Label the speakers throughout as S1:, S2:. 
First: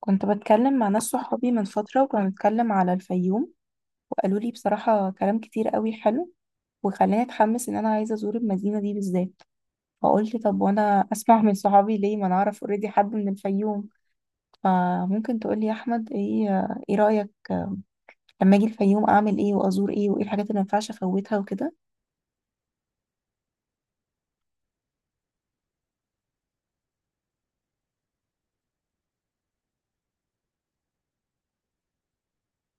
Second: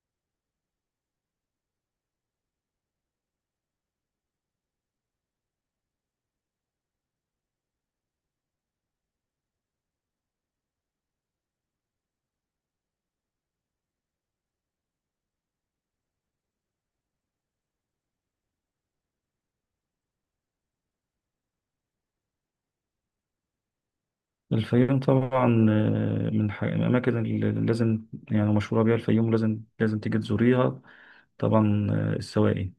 S1: كنت بتكلم مع ناس صحابي من فترة، وكنا بنتكلم على الفيوم. وقالوا لي بصراحة كلام كتير قوي حلو، وخلاني اتحمس ان انا عايزة ازور المدينة دي بالذات. فقلت طب وانا اسمع من صحابي ليه، ما انا اعرف اوريدي حد من الفيوم، فممكن تقولي يا احمد ايه. ايه رأيك لما اجي الفيوم؟ اعمل ايه، وازور ايه، وايه الحاجات اللي ما ينفعش افوتها وكده؟
S2: الفيوم طبعا من الأماكن اللي لازم يعني مشهورة بيها الفيوم لازم تيجي تزوريها طبعا السواقي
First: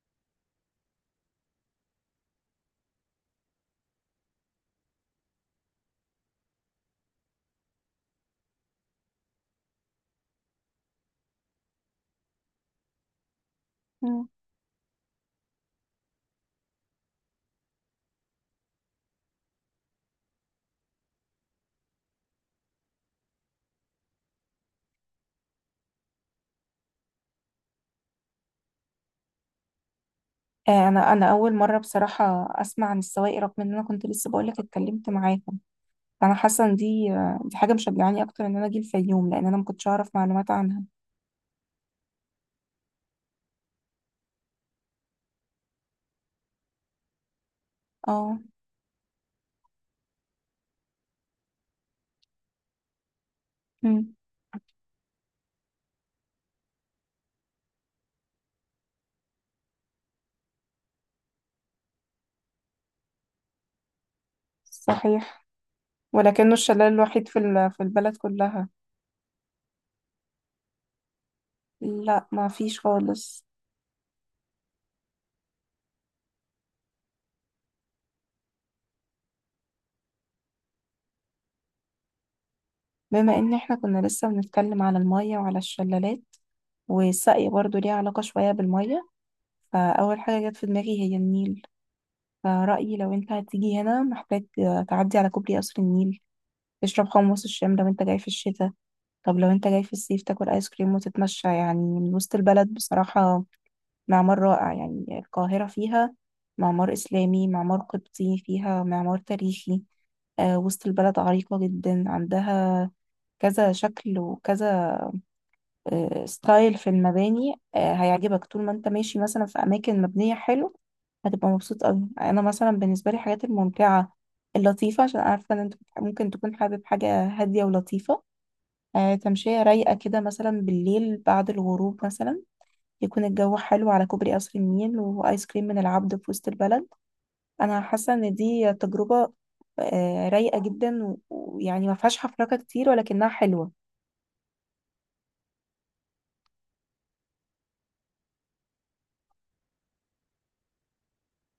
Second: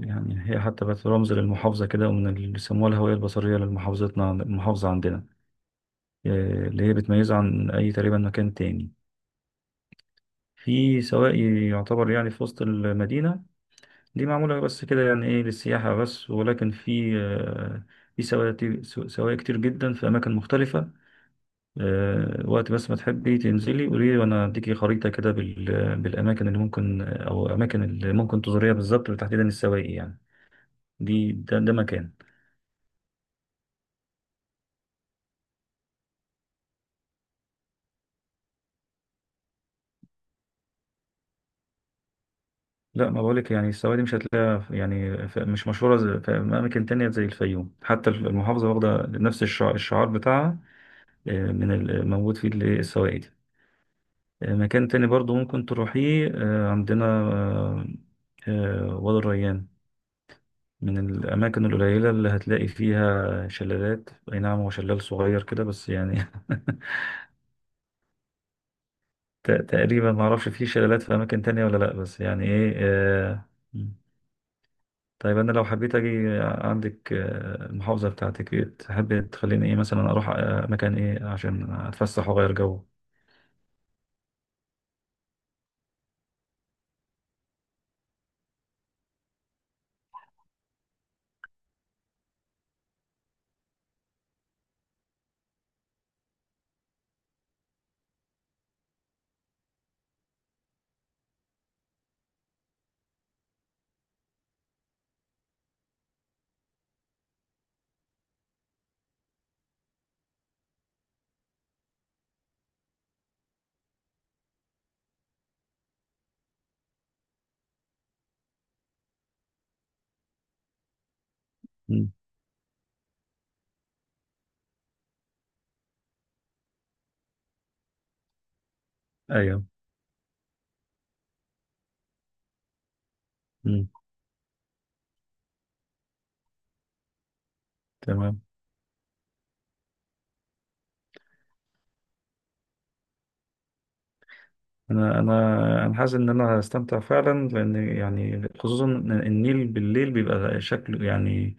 S2: يعني هي حتى بقت رمز للمحافظة كده ومن اللي بيسموها الهوية البصرية المحافظة عندنا، اللي هي بتميزها عن أي تقريبا مكان تاني في سواقي يعتبر يعني في وسط المدينة. دي
S1: مم.
S2: معمولة بس كده يعني إيه للسياحة بس، ولكن في في سواقي، سواقي كتير جدا في أماكن مختلفة. وقت بس ما تحبي تنزلي قولي لي وانا اديكي خريطة كده بالاماكن اللي ممكن او اماكن اللي ممكن تزوريها بالظبط، وتحديدا السواقي يعني.
S1: انا اول
S2: ده
S1: مره
S2: مكان.
S1: بصراحه اسمع عن السواقي، رغم ان انا كنت لسه بقولك اتكلمت معاكم. فانا حاسه ان دي حاجه مشجعاني اكتر ان انا اجي الفيوم، لان انا ما كنتش اعرف معلومات عنها.
S2: لا ما بقولك يعني السواقي دي مش هتلاقيها مش مشهورة في اماكن تانية زي الفيوم، حتى
S1: اه.
S2: المحافظة واخدة نفس الشعار بتاعها. من الموجود فيه السواقي دي.
S1: مم.
S2: مكان تاني برضو ممكن تروحيه، عندنا وادي الريان، من الأماكن القليلة اللي هتلاقي فيها شلالات. أي نعم هو شلال صغير
S1: صحيح،
S2: كده بس يعني
S1: ولكنه الشلال الوحيد في البلد كلها.
S2: تقريبا ما أعرفش فيه شلالات في أماكن تانية ولا لأ، بس
S1: لا،
S2: يعني
S1: ما
S2: إيه
S1: فيش خالص.
S2: آه. طيب أنا لو حبيت أجي عندك، المحافظة بتاعتك إيه تحب تخليني إيه مثلا أروح، مكان إيه عشان أتفسح وأغير جو؟
S1: بما ان احنا كنا لسه بنتكلم على المية وعلى الشلالات، والسقي برضو ليه علاقة شوية بالمية، فأول حاجة جت في دماغي هي النيل. فرأيي لو انت هتيجي هنا، محتاج تعدي على كوبري قصر النيل، تشرب حمص الشام لو انت جاي في الشتاء. طب لو انت جاي في الصيف، تاكل ايس كريم وتتمشى يعني من وسط البلد بصراحة. معمار رائع، يعني القاهرة فيها معمار إسلامي، معمار قبطي، فيها معمار تاريخي. وسط البلد عريقة جدا، عندها كذا شكل وكذا ستايل في المباني. هيعجبك طول ما انت ماشي مثلا في أماكن مبنية حلو، هتبقى مبسوط أوي.
S2: مم.
S1: أنا مثلا بالنسبة لي الحاجات الممتعة اللطيفة، عشان عارفة إن أنت ممكن تكون حابب حاجة هادية ولطيفة. تمشية
S2: أيوه.
S1: رايقة كده مثلا بالليل بعد الغروب مثلا، يكون الجو
S2: مم.
S1: حلو على كوبري قصر النيل، وآيس كريم من العبد في وسط البلد. أنا حاسة إن
S2: تمام.
S1: دي تجربة رايقة جدا، ويعني ما فيهاش حفركة كتير ولكنها حلوة.
S2: انا حاسس ان انا هستمتع فعلا، لان يعني خصوصا إن النيل بالليل بيبقى شكله يعني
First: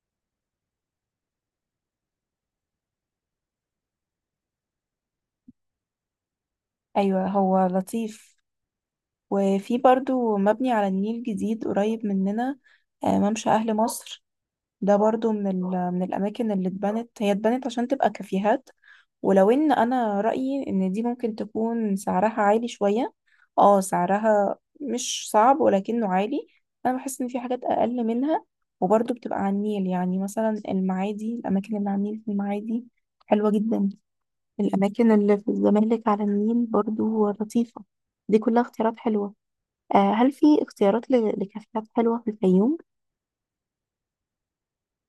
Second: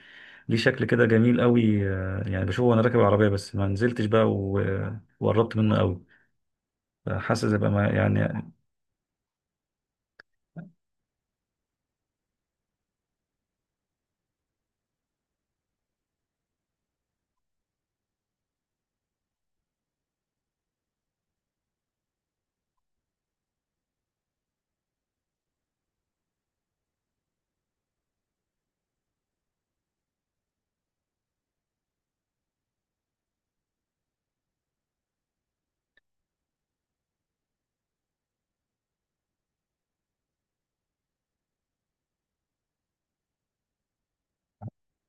S2: ليه شكل كده جميل قوي، يعني بشوفه وانا راكب العربيه بس ما نزلتش بقى وقربت منه قوي.
S1: أيوة،
S2: حاسس
S1: هو
S2: يبقى ما
S1: لطيف.
S2: يعني.
S1: وفي برضو مبني على النيل جديد قريب مننا، ممشى أهل مصر. ده برضو من الأماكن اللي اتبنت، هي اتبنت عشان تبقى كافيهات. ولو ان انا رأيي ان دي ممكن تكون سعرها عالي شوية. اه، سعرها مش صعب ولكنه عالي. انا بحس ان في حاجات اقل منها، وبرضه بتبقى على النيل، يعني مثلا المعادي، الاماكن اللي على النيل في المعادي حلوة جدا. الاماكن اللي في الزمالك على النيل برضه لطيفة. دي كلها اختيارات حلوة. هل في اختيارات لكافيهات حلوة في الفيوم؟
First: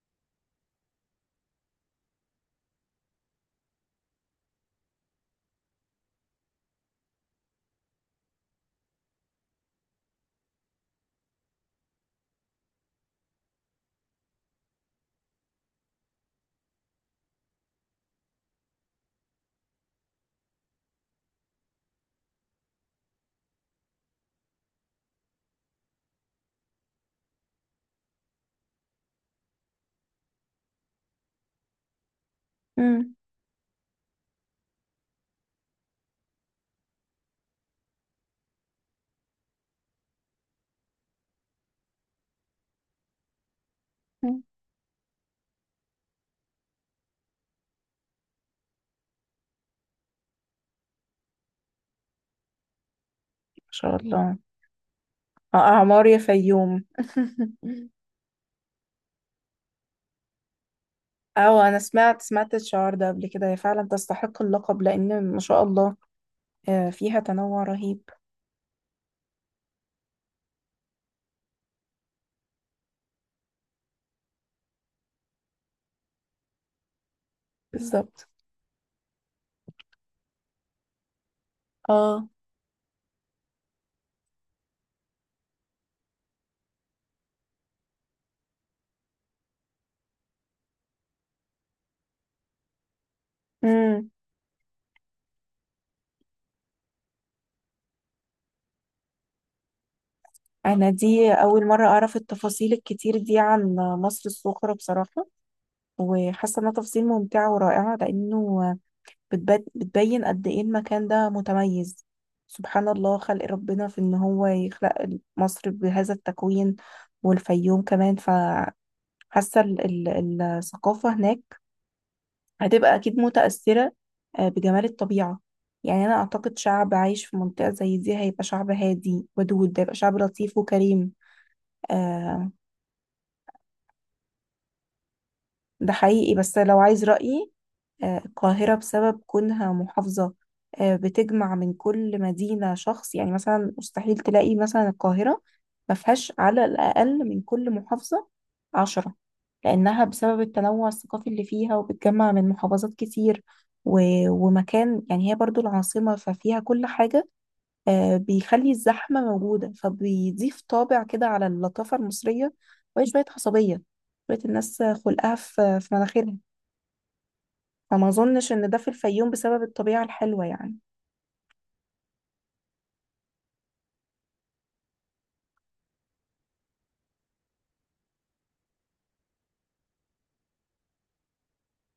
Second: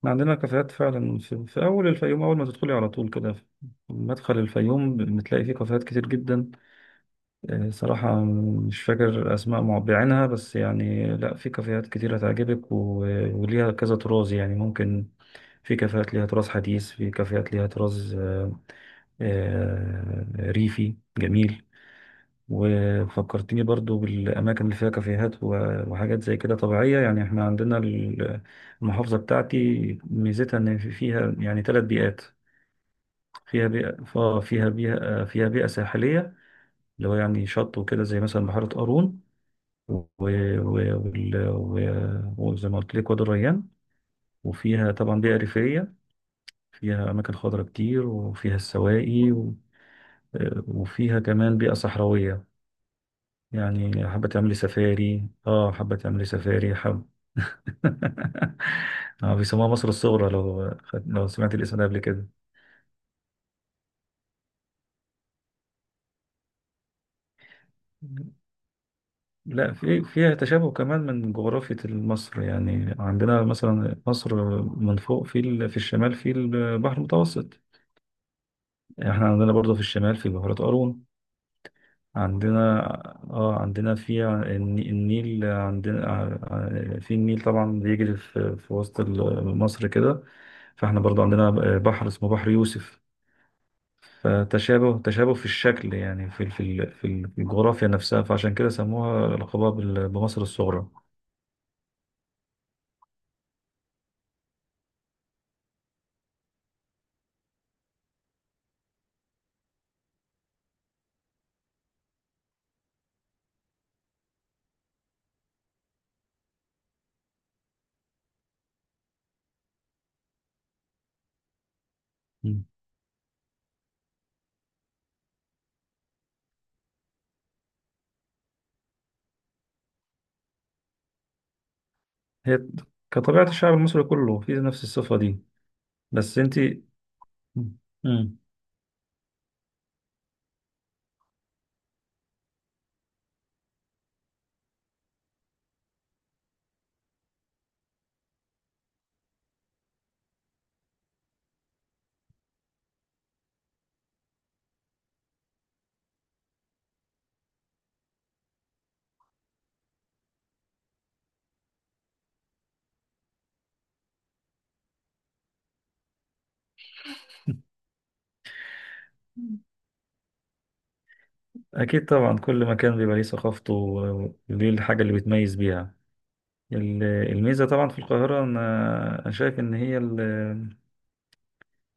S2: ما عندنا كافيهات فعلا في اول الفيوم، اول ما تدخلي على طول كده في مدخل الفيوم بتلاقي فيه كافيهات كتير جدا. صراحه مش فاكر اسماء بعينها، بس يعني لا في كافيهات كتير هتعجبك وليها كذا طراز يعني. ممكن في كافيهات ليها طراز حديث، في كافيهات ليها طراز آه، ريفي جميل. وفكرتني برضو بالأماكن اللي فيها كافيهات وحاجات زي كده طبيعية، يعني احنا عندنا المحافظة بتاعتي ميزتها إن فيها يعني ثلاث بيئات.
S1: مم.
S2: فيها فيها بيئة، فيها بيئة ساحلية، اللي هو يعني شط وكده، زي مثلا بحيرة قارون وزي ما قلت لك وادي الريان.
S1: مم.
S2: وفيها طبعا بيئة ريفية، فيها أماكن خضراء كتير وفيها السواقي. وفيها كمان بيئة صحراوية،
S1: ما شاء
S2: يعني حابة
S1: الله.
S2: تعملي سفاري، اه حابة
S1: اعمار يا
S2: تعملي سفاري
S1: فيوم.
S2: حب. آه بيسموها مصر الصغرى، لو لو سمعت
S1: اه،
S2: الاسم
S1: انا
S2: ده قبل
S1: سمعت
S2: كده.
S1: سمعت الشعار ده قبل كده. هي فعلا تستحق اللقب، لان ما شاء الله فيها تنوع رهيب.
S2: لا في فيها تشابه كمان من جغرافية مصر، يعني عندنا مثلا مصر من فوق في الشمال في البحر المتوسط،
S1: بالظبط.
S2: يعني احنا عندنا برضه في الشمال في بحيرة قارون.
S1: اه.
S2: عندنا، اه عندنا النيل، في النيل طبعا بيجري في وسط مصر كده، فاحنا برضو عندنا بحر اسمه بحر يوسف.
S1: امم.
S2: فتشابه، تشابه في الشكل، يعني في الجغرافيا نفسها، فعشان كده سموها لقبها بمصر الصغرى.
S1: انا دي اول مره اعرف التفاصيل الكتير دي عن مصر الصغرى بصراحه، وحاسه انها تفاصيل ممتعه ورائعه، لانه بتبين قد ايه المكان ده متميز. سبحان الله خلق ربنا في ان هو يخلق مصر بهذا التكوين، والفيوم كمان. فحاسه ال- الثقافه هناك
S2: مم.
S1: هتبقى أكيد متأثرة بجمال الطبيعة. يعني أنا أعتقد شعب عايش في منطقة زي دي هيبقى شعب هادي ودود، هيبقى شعب لطيف وكريم. آه،
S2: هي كطبيعة الشعب المصري كله في نفس الصفة دي.
S1: ده حقيقي،
S2: بس
S1: بس
S2: انت.
S1: لو عايز رأيي،
S2: مم. مم.
S1: القاهرة بسبب كونها محافظة، بتجمع من كل مدينة شخص. يعني مثلا مستحيل تلاقي مثلا القاهرة ما فيهاش على الأقل من كل محافظة 10، لأنها بسبب التنوع الثقافي اللي فيها، وبتجمع من محافظات كتير، و... ومكان، يعني هي برضو العاصمة ففيها كل حاجة. بيخلي الزحمة موجودة، فبيضيف طابع كده على اللطافة المصرية، وهي شوية عصبية، شوية الناس خلقها في مناخيرها. فما أظنش إن ده في الفيوم بسبب الطبيعة الحلوة يعني.
S2: أكيد طبعا، كل مكان بيبقى ليه ثقافته وليه الحاجة اللي بتميز بيها. الميزة طبعا في القاهرة، أنا أنا شايف إن هي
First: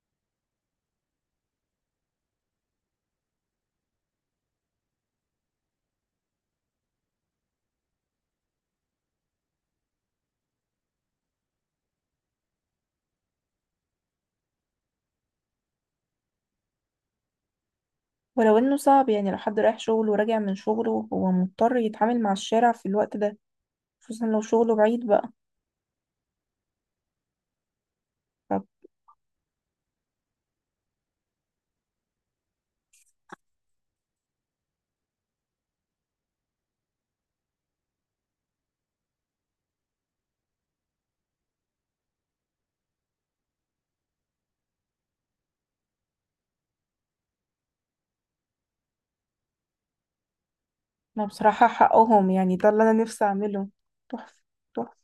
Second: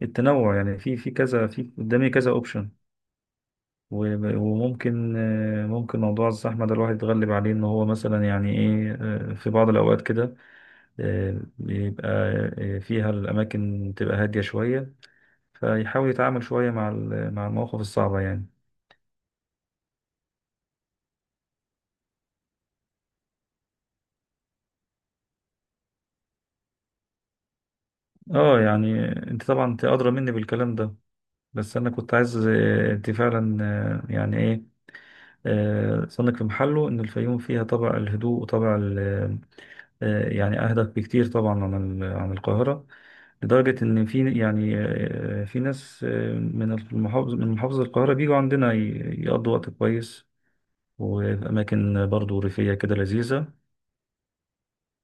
S2: التنوع، يعني في كذا، في قدامي كذا أوبشن. وممكن ممكن موضوع الزحمة ده الواحد يتغلب عليه، إن هو مثلا يعني إيه، في بعض الأوقات كده آه، بيبقى آه، فيها الأماكن تبقى هادية شوية، فيحاول يتعامل شوية مع المواقف الصعبة يعني.
S1: ولو إنه صعب، يعني لو حد رايح شغل وراجع من شغله هو مضطر يتعامل مع الشارع في الوقت ده، خصوصا لو شغله بعيد بقى.
S2: آه يعني أنت طبعا أنت أدرى مني بالكلام ده، بس أنا كنت عايز، أنت فعلا يعني إيه، صنك في محله إن الفيوم فيها طابع الهدوء وطابع يعني أهدى بكتير طبعا عن عن القاهرة. لدرجة إن في يعني، في ناس من المحافظة، من محافظة القاهرة بيجوا عندنا يقضوا وقت كويس،
S1: لا،
S2: وفي
S1: بصراحة
S2: أماكن
S1: حقهم،
S2: برضو
S1: يعني ده
S2: ريفية
S1: اللي أنا
S2: كده
S1: نفسي
S2: لذيذة.
S1: أعمله. تحفة، تحفة.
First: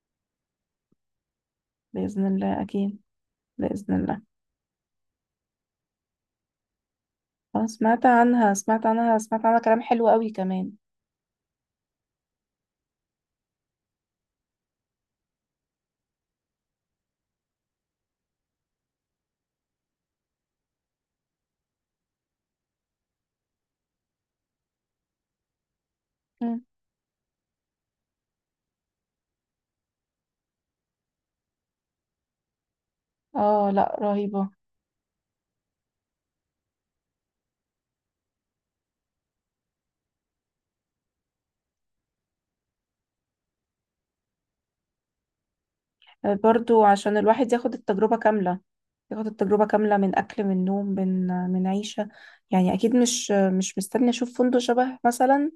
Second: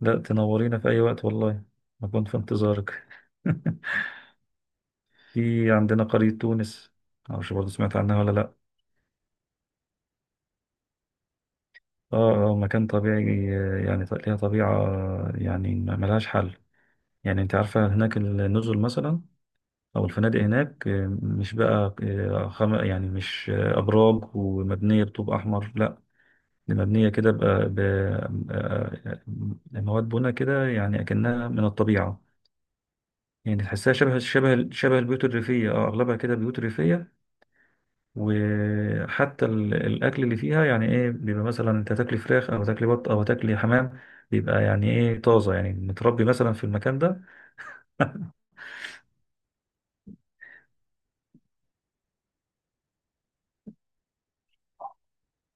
S2: لا تنورينا في أي وقت والله. أكون
S1: بإذن
S2: في
S1: الله أكيد.
S2: انتظارك.
S1: بإذن الله.
S2: في عندنا قرية تونس، معرفش
S1: أنا
S2: برضه سمعت
S1: سمعت
S2: عنها ولا لأ.
S1: عنها، سمعت عنها، سمعت عنها كلام حلو قوي كمان.
S2: اه اه مكان طبيعي، يعني ليها طبيعة يعني ملهاش حل. يعني انت عارفة هناك النزل مثلا او الفنادق هناك، مش بقى يعني مش ابراج ومبنية بطوب احمر لا،
S1: مم.
S2: دي مبنية كده بقى ب... آه، آه، مواد بنا كده يعني اكنها من الطبيعة. يعني
S1: آه،
S2: تحسها
S1: لا، رهيبة.
S2: شبه البيوت الريفية، اه اغلبها كده بيوت ريفية. وحتى الاكل اللي فيها يعني ايه بيبقى مثلا انت تاكلي فراخ او تاكلي بط او تاكلي حمام، بيبقى يعني ايه طازة يعني متربي مثلا في
S1: برضو
S2: المكان
S1: عشان
S2: ده.
S1: الواحد ياخد التجربة كاملة، ياخد التجربة كاملة من أكل، من نوم، من عيشة. يعني أكيد مش مستني أشوف فندق شبه مثلا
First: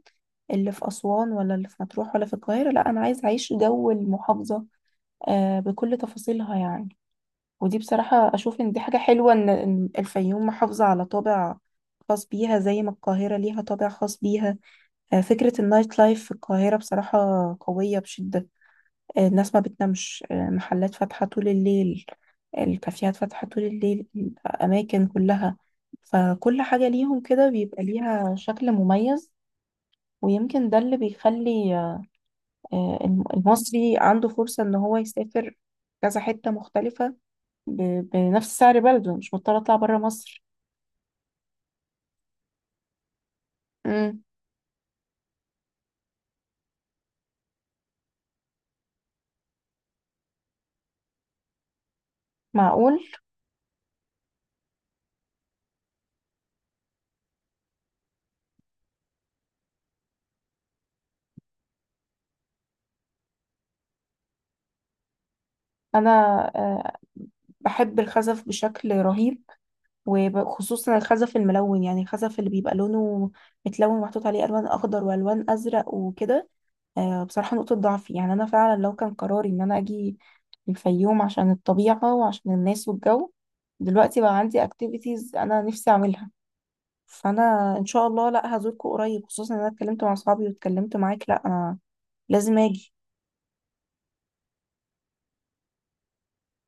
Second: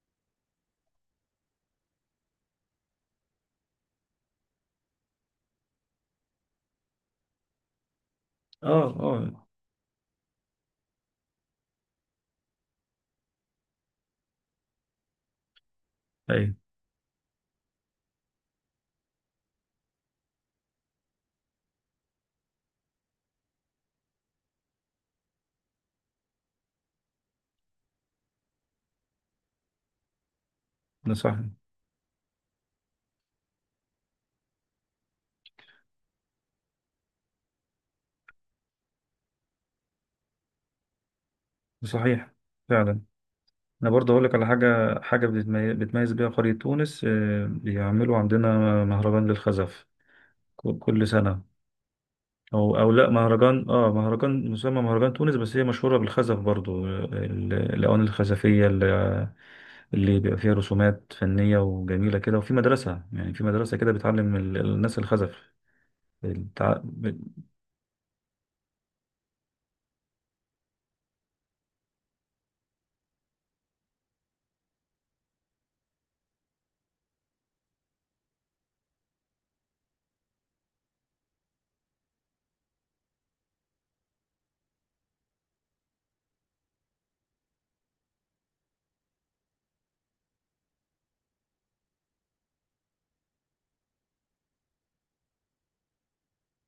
S1: اللي في أسوان، ولا اللي في مطروح، ولا في القاهرة. لا، أنا عايز أعيش جو المحافظة بكل تفاصيلها يعني. ودي بصراحة أشوف إن دي
S2: اه
S1: حاجة حلوة،
S2: اه.
S1: إن الفيوم محافظة على طابع خاص بيها، زي ما القاهرة ليها طابع خاص بيها. فكرة النايت لايف في
S2: ايوه.
S1: القاهرة بصراحة قوية بشدة. الناس ما بتنامش، محلات فاتحة طول الليل، الكافيهات فاتحة طول الليل، الأماكن كلها. فكل حاجة ليهم كده بيبقى ليها شكل مميز. ويمكن ده اللي
S2: نصح.
S1: بيخلي المصري عنده فرصة إن هو يسافر كذا حتة مختلفة بنفس سعر بلده، مش مضطرة أطلع برا مصر.
S2: صحيح، فعلا. انا برضه
S1: امم.
S2: اقول لك على حاجه، حاجه بتميز بيها قريه تونس. بيعملوا عندنا مهرجان للخزف كل سنه. او او
S1: معقول.
S2: لا مهرجان، اه مهرجان مسمى مهرجان تونس، بس هي مشهوره بالخزف برضه. الاواني الخزفيه اللي بيبقى فيها رسومات فنيه وجميله كده، وفي مدرسه، يعني في مدرسه كده بتعلم الناس الخزف.
S1: أنا آه، بحب الخزف بشكل رهيب، وخصوصا الخزف الملون، يعني الخزف اللي بيبقى لونه متلون ومحطوط عليه ألوان أخضر وألوان أزرق وكده. بصراحة نقطة ضعفي، يعني أنا فعلا لو كان قراري إن أنا أجي الفيوم عشان الطبيعة وعشان الناس والجو، دلوقتي بقى عندي اكتيفيتيز انا نفسي اعملها. فانا ان شاء الله، لا هزوركم قريب، خصوصا ان انا اتكلمت مع اصحابي واتكلمت معاك. لا، انا لازم اجي